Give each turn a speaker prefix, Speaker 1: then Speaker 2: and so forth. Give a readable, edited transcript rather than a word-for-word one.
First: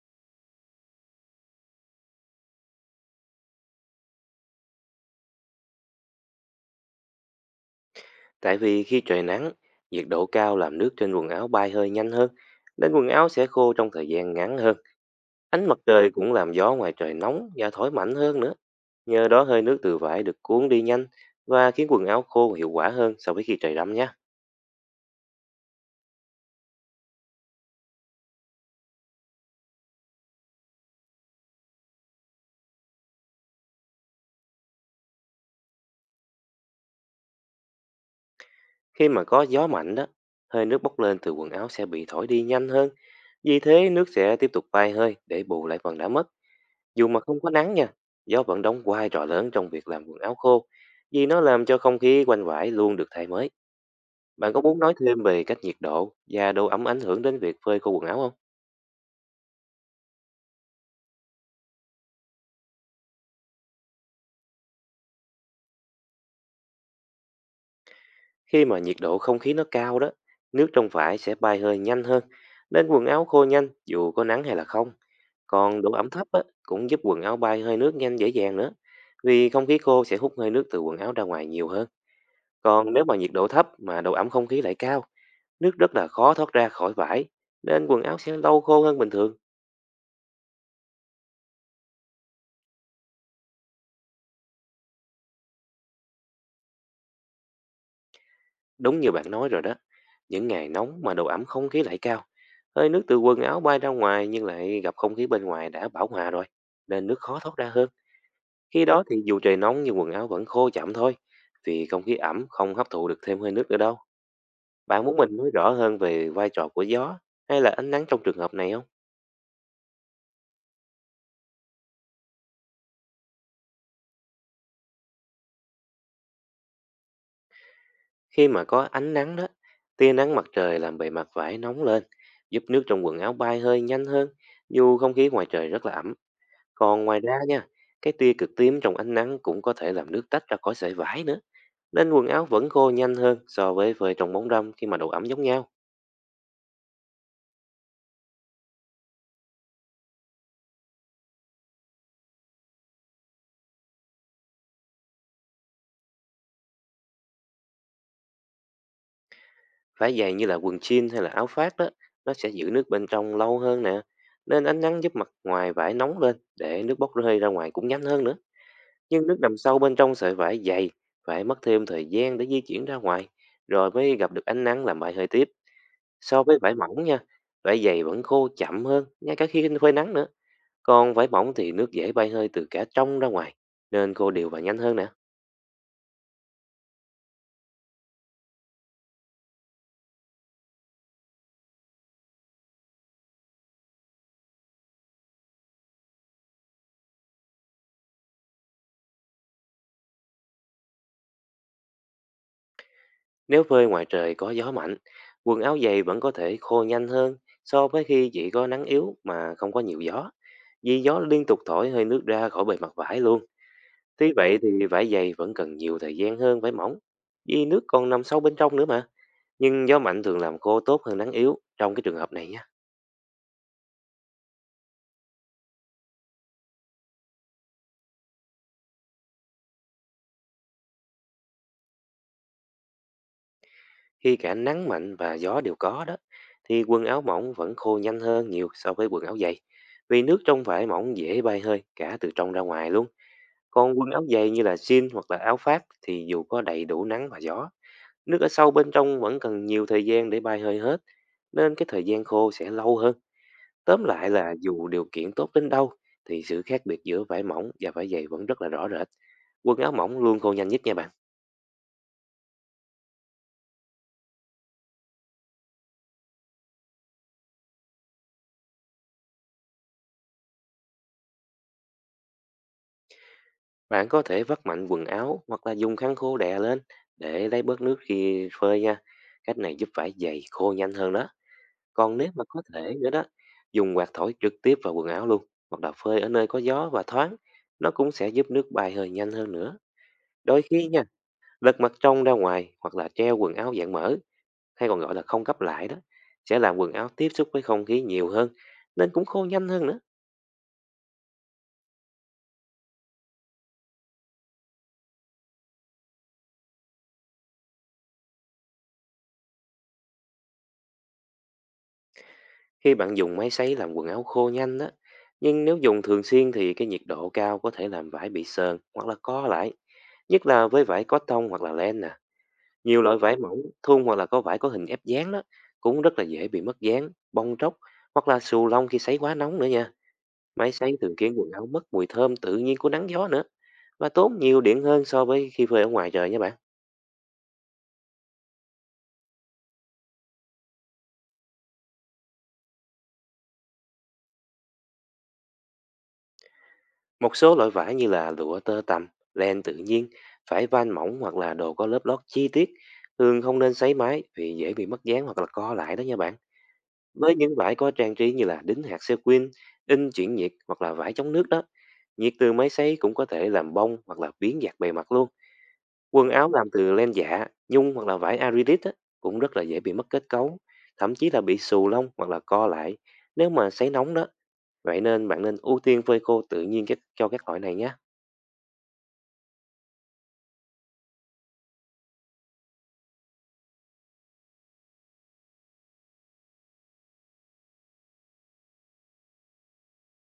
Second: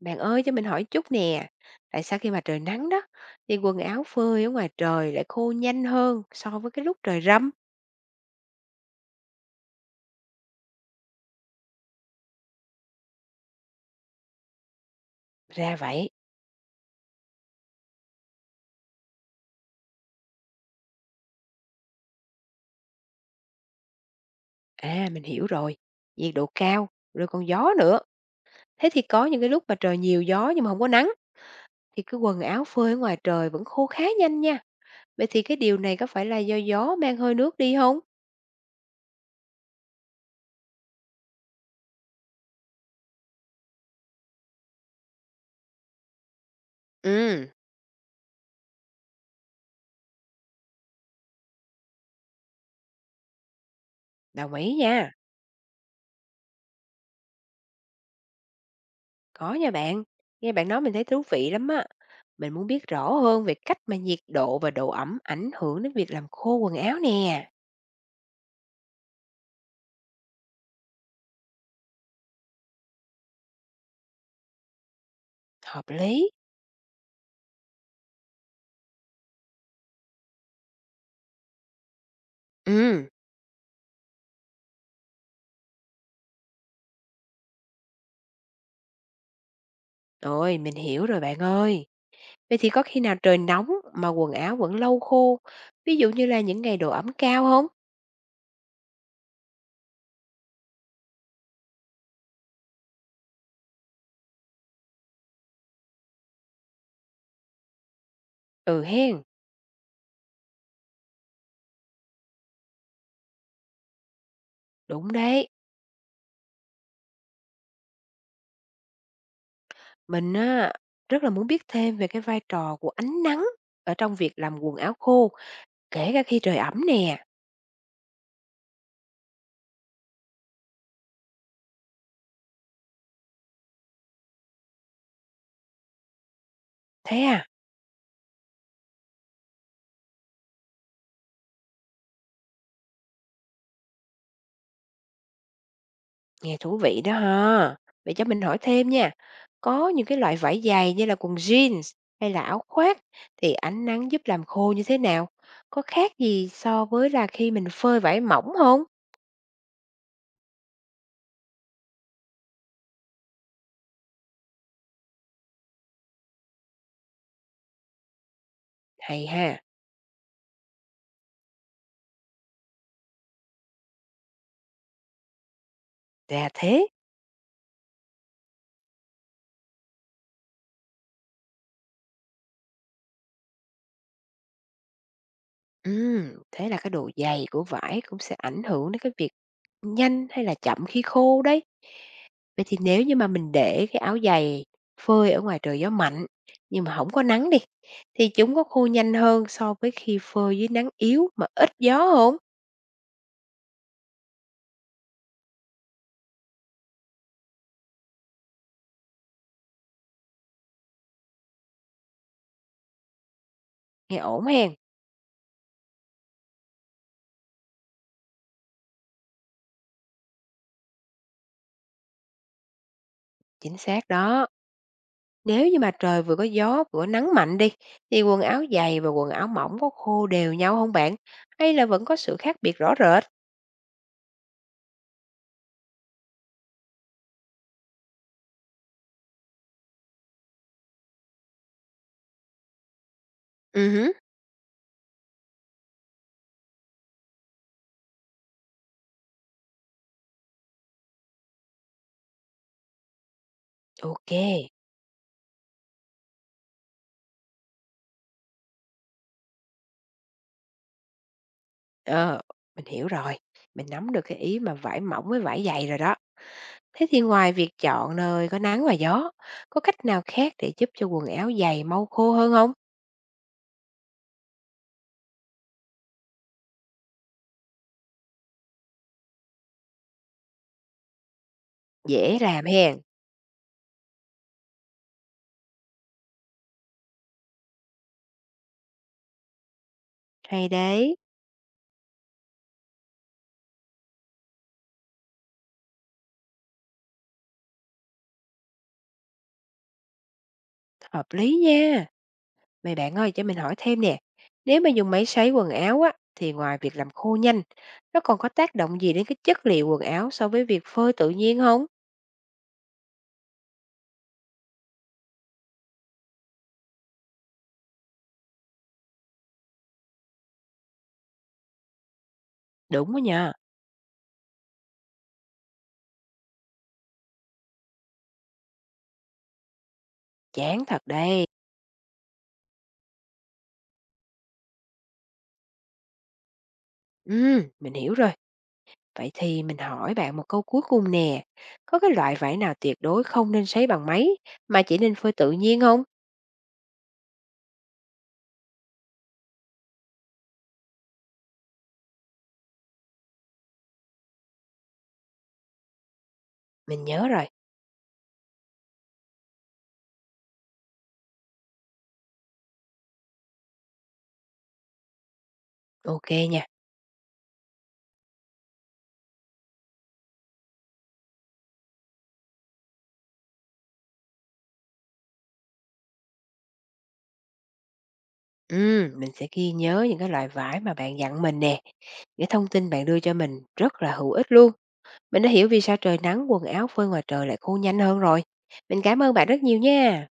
Speaker 1: Bạn ơi cho mình hỏi chút nè, tại sao khi mà trời nắng đó thì quần áo phơi ở ngoài trời lại khô nhanh hơn so với cái lúc trời râm?
Speaker 2: Tại vì khi trời nắng, nhiệt độ cao làm nước trên quần áo bay hơi nhanh hơn, nên quần áo sẽ khô trong thời gian ngắn hơn. Ánh
Speaker 1: Ra
Speaker 2: mặt
Speaker 1: vậy.
Speaker 2: trời cũng làm gió ngoài trời nóng và thổi mạnh hơn nữa. Nhờ đó hơi nước từ vải được cuốn đi nhanh và khiến quần áo khô hiệu quả hơn so với khi trời đâm nhé.
Speaker 1: À mình hiểu rồi. Nhiệt độ cao rồi còn gió nữa. Thế thì có những cái lúc mà trời nhiều gió nhưng mà không có nắng thì cái quần áo phơi ở ngoài trời vẫn khô khá nhanh nha. Vậy thì cái điều này có phải là do gió mang hơi nước đi không?
Speaker 2: Khi mà có gió mạnh đó, hơi nước bốc lên từ quần áo sẽ bị thổi đi nhanh hơn. Vì thế nước sẽ tiếp tục bay hơi để bù lại phần đã mất. Dù mà không
Speaker 1: Ừ,
Speaker 2: có nắng nha, gió vẫn đóng vai trò lớn trong việc làm quần áo khô. Vì nó làm cho không khí quanh vải luôn được thay mới. Bạn
Speaker 1: đồng
Speaker 2: có
Speaker 1: ý
Speaker 2: muốn nói
Speaker 1: nha.
Speaker 2: thêm về cách nhiệt độ và độ ẩm ảnh hưởng đến việc phơi khô quần áo không?
Speaker 1: Có nha bạn. Nghe bạn nói mình thấy thú vị lắm á. Mình muốn biết rõ hơn về cách mà nhiệt độ và độ ẩm ảnh hưởng đến việc làm khô quần áo nè.
Speaker 2: Khi mà nhiệt độ không khí nó cao đó, nước trong vải sẽ bay hơi nhanh hơn, nên quần áo khô nhanh dù có nắng hay là không. Còn
Speaker 1: Hợp
Speaker 2: độ ẩm thấp
Speaker 1: lý.
Speaker 2: á, cũng giúp quần áo bay hơi nước nhanh dễ dàng nữa, vì không khí khô sẽ hút hơi nước từ quần áo ra ngoài nhiều hơn. Còn
Speaker 1: Ừ,
Speaker 2: nếu mà nhiệt độ thấp mà độ ẩm không khí lại cao, nước rất là khó thoát ra khỏi vải, nên quần áo sẽ lâu khô hơn bình thường.
Speaker 1: rồi mình hiểu rồi bạn ơi. Vậy thì có khi nào trời nóng mà quần áo vẫn lâu khô, ví dụ như là những ngày độ ẩm cao không?
Speaker 2: Đúng như bạn nói rồi đó, những ngày nóng mà độ ẩm không khí lại cao, hơi nước từ quần áo bay ra ngoài nhưng lại gặp không khí bên ngoài đã bão hòa rồi, nên nước khó thoát ra hơn.
Speaker 1: Ừ
Speaker 2: Khi đó thì
Speaker 1: hen,
Speaker 2: dù trời nóng nhưng quần áo vẫn khô chậm thôi, vì không khí ẩm không hấp thụ được thêm hơi nước nữa đâu. Bạn
Speaker 1: đúng
Speaker 2: muốn mình
Speaker 1: đấy.
Speaker 2: nói rõ hơn về vai trò của gió hay là ánh nắng trong trường hợp này không?
Speaker 1: Mình á rất là muốn biết thêm về cái vai trò của ánh nắng ở trong việc làm quần áo khô, kể cả khi trời ẩm nè.
Speaker 2: Khi mà có ánh nắng đó, tia nắng mặt trời làm bề mặt vải nóng lên, giúp nước trong quần áo bay hơi nhanh hơn, dù không khí ngoài trời rất là ẩm. Còn ngoài
Speaker 1: Thế
Speaker 2: ra
Speaker 1: à?
Speaker 2: nha, cái tia cực tím trong ánh nắng cũng có thể làm nước tách ra khỏi sợi vải nữa, nên quần áo vẫn khô nhanh hơn so với phơi trong bóng râm khi mà độ ẩm giống nhau.
Speaker 1: Nghe thú vị đó ha. Vậy cho mình hỏi thêm nha, có những cái loại vải dày như là quần jeans hay là áo khoác thì ánh nắng giúp làm khô như thế nào? Có khác gì so với là khi mình phơi vải mỏng không?
Speaker 2: Vải dày như là quần jean hay là áo phát đó, nó sẽ giữ nước bên trong lâu hơn nè, nên ánh nắng giúp mặt ngoài vải nóng lên để nước bốc rơi ra ngoài cũng nhanh hơn nữa. Nhưng
Speaker 1: Hay
Speaker 2: nước nằm
Speaker 1: ha,
Speaker 2: sâu bên trong sợi vải dày, phải mất thêm thời gian để di chuyển ra ngoài, rồi mới gặp được ánh nắng làm bại hơi tiếp. So
Speaker 1: ra
Speaker 2: với vải
Speaker 1: thế.
Speaker 2: mỏng nha, vải dày vẫn khô chậm hơn, ngay cả khi phơi nắng nữa. Còn vải mỏng thì nước dễ bay hơi từ cả trong ra ngoài, nên khô đều và nhanh hơn nè.
Speaker 1: Ừ, thế là cái độ dày của vải cũng sẽ ảnh hưởng đến cái việc nhanh hay là chậm khi khô đấy. Vậy thì nếu như mà mình để cái áo dày phơi ở ngoài trời gió mạnh nhưng mà không có nắng đi, thì chúng có khô nhanh hơn so với khi phơi dưới nắng yếu mà ít gió không?
Speaker 2: Nếu phơi ngoài trời có gió mạnh, quần áo dày vẫn có thể khô nhanh hơn so với khi chỉ có nắng yếu mà không có nhiều gió. Vì gió liên tục thổi hơi nước ra khỏi bề mặt vải luôn.
Speaker 1: Nghe
Speaker 2: Tuy
Speaker 1: ổn
Speaker 2: vậy
Speaker 1: hen.
Speaker 2: thì vải dày vẫn cần nhiều thời gian hơn vải mỏng, vì nước còn nằm sâu bên trong nữa mà. Nhưng gió mạnh thường làm khô tốt hơn nắng yếu trong cái trường hợp này nhé.
Speaker 1: Chính xác đó. Nếu như mà trời vừa có gió vừa có nắng mạnh đi, thì quần áo dày và quần áo mỏng có khô đều nhau không bạn? Hay là vẫn có sự khác biệt rõ rệt?
Speaker 2: Khi cả nắng mạnh và gió đều có đó, thì quần áo mỏng vẫn khô nhanh hơn nhiều so với quần áo dày. Vì nước trong vải mỏng dễ bay hơi cả từ trong ra ngoài luôn.
Speaker 1: Ừ
Speaker 2: Còn quần
Speaker 1: hứm,
Speaker 2: áo dày như là jean hoặc là áo phát thì dù có đầy đủ nắng và gió, nước ở sâu bên trong vẫn cần nhiều thời gian để bay hơi hết, nên cái thời gian khô sẽ lâu hơn. Tóm
Speaker 1: ô.
Speaker 2: lại là dù điều kiện tốt đến đâu, thì sự khác biệt giữa vải mỏng và vải dày vẫn rất là rõ rệt. Quần áo mỏng luôn khô nhanh nhất nha bạn.
Speaker 1: Ờ, mình hiểu rồi, mình nắm được cái ý mà vải mỏng với vải dày rồi đó. Thế thì ngoài việc chọn nơi có nắng và gió, có cách nào khác để giúp cho quần áo dày mau khô hơn không?
Speaker 2: Bạn có thể vắt mạnh quần áo hoặc là dùng khăn khô đè lên để lấy bớt nước khi phơi nha. Cách này giúp vải dày khô nhanh hơn đó. Còn nếu
Speaker 1: Dễ
Speaker 2: mà có
Speaker 1: làm
Speaker 2: thể
Speaker 1: hen.
Speaker 2: nữa đó, dùng quạt thổi trực tiếp vào quần áo luôn hoặc là phơi ở nơi có gió và thoáng. Nó cũng sẽ giúp nước bài hơi nhanh hơn nữa. Đôi
Speaker 1: Hay
Speaker 2: khi nha,
Speaker 1: đấy,
Speaker 2: lật mặt trong ra ngoài hoặc là treo quần áo dạng mở hay còn gọi là không cấp lại đó sẽ làm quần áo tiếp xúc với không khí nhiều hơn nên cũng khô nhanh hơn nữa.
Speaker 1: hợp lý nha. Mày bạn ơi, cho mình hỏi thêm nè, nếu mà dùng máy sấy quần áo á, thì ngoài việc làm khô nhanh, nó còn có tác động gì đến cái chất liệu quần áo so với việc phơi tự nhiên không?
Speaker 2: Khi bạn dùng máy sấy làm quần áo khô nhanh đó, nhưng nếu dùng thường xuyên thì cái nhiệt độ cao có thể làm vải bị sờn hoặc là co lại, nhất là với vải cotton hoặc là len nè. Nhiều
Speaker 1: Đúng đó
Speaker 2: loại vải
Speaker 1: nha,
Speaker 2: mỏng, thun hoặc là có vải có hình ép dáng đó cũng rất là dễ bị mất dáng, bong tróc hoặc là xù lông khi sấy quá nóng nữa nha. Máy
Speaker 1: chán
Speaker 2: sấy
Speaker 1: thật
Speaker 2: thường khiến
Speaker 1: đây.
Speaker 2: quần áo mất mùi thơm tự nhiên của nắng gió nữa và tốn nhiều điện hơn so với khi phơi ở ngoài trời nha bạn.
Speaker 1: Mình hiểu rồi. Vậy thì mình hỏi bạn một câu cuối cùng nè. Có cái loại vải nào tuyệt đối không nên sấy bằng máy mà chỉ nên phơi tự nhiên không?
Speaker 2: Một số loại vải như là lụa tơ tằm, len tự nhiên, vải van mỏng hoặc là đồ có lớp lót chi tiết thường không nên sấy máy vì dễ bị mất dáng hoặc là co lại đó nha bạn.
Speaker 1: Mình nhớ
Speaker 2: Với
Speaker 1: rồi.
Speaker 2: những vải có trang trí như là đính hạt sequin, in chuyển nhiệt hoặc là vải chống nước đó, nhiệt từ máy sấy cũng có thể làm bông hoặc là biến dạng bề mặt luôn.
Speaker 1: Ok
Speaker 2: Quần áo
Speaker 1: nha.
Speaker 2: làm từ len dạ, nhung hoặc là vải arylit á, cũng rất là dễ bị mất kết cấu, thậm chí là bị xù lông hoặc là co lại nếu mà sấy nóng đó. Vậy nên bạn nên ưu tiên phơi khô tự nhiên cho các loại này nhé.
Speaker 1: Ừ, mình sẽ ghi nhớ những cái loại vải mà bạn dặn mình nè. Những thông tin bạn đưa cho mình rất là hữu ích luôn. Mình đã hiểu vì sao trời nắng quần áo phơi ngoài trời lại khô nhanh hơn rồi. Mình cảm ơn bạn rất nhiều nha.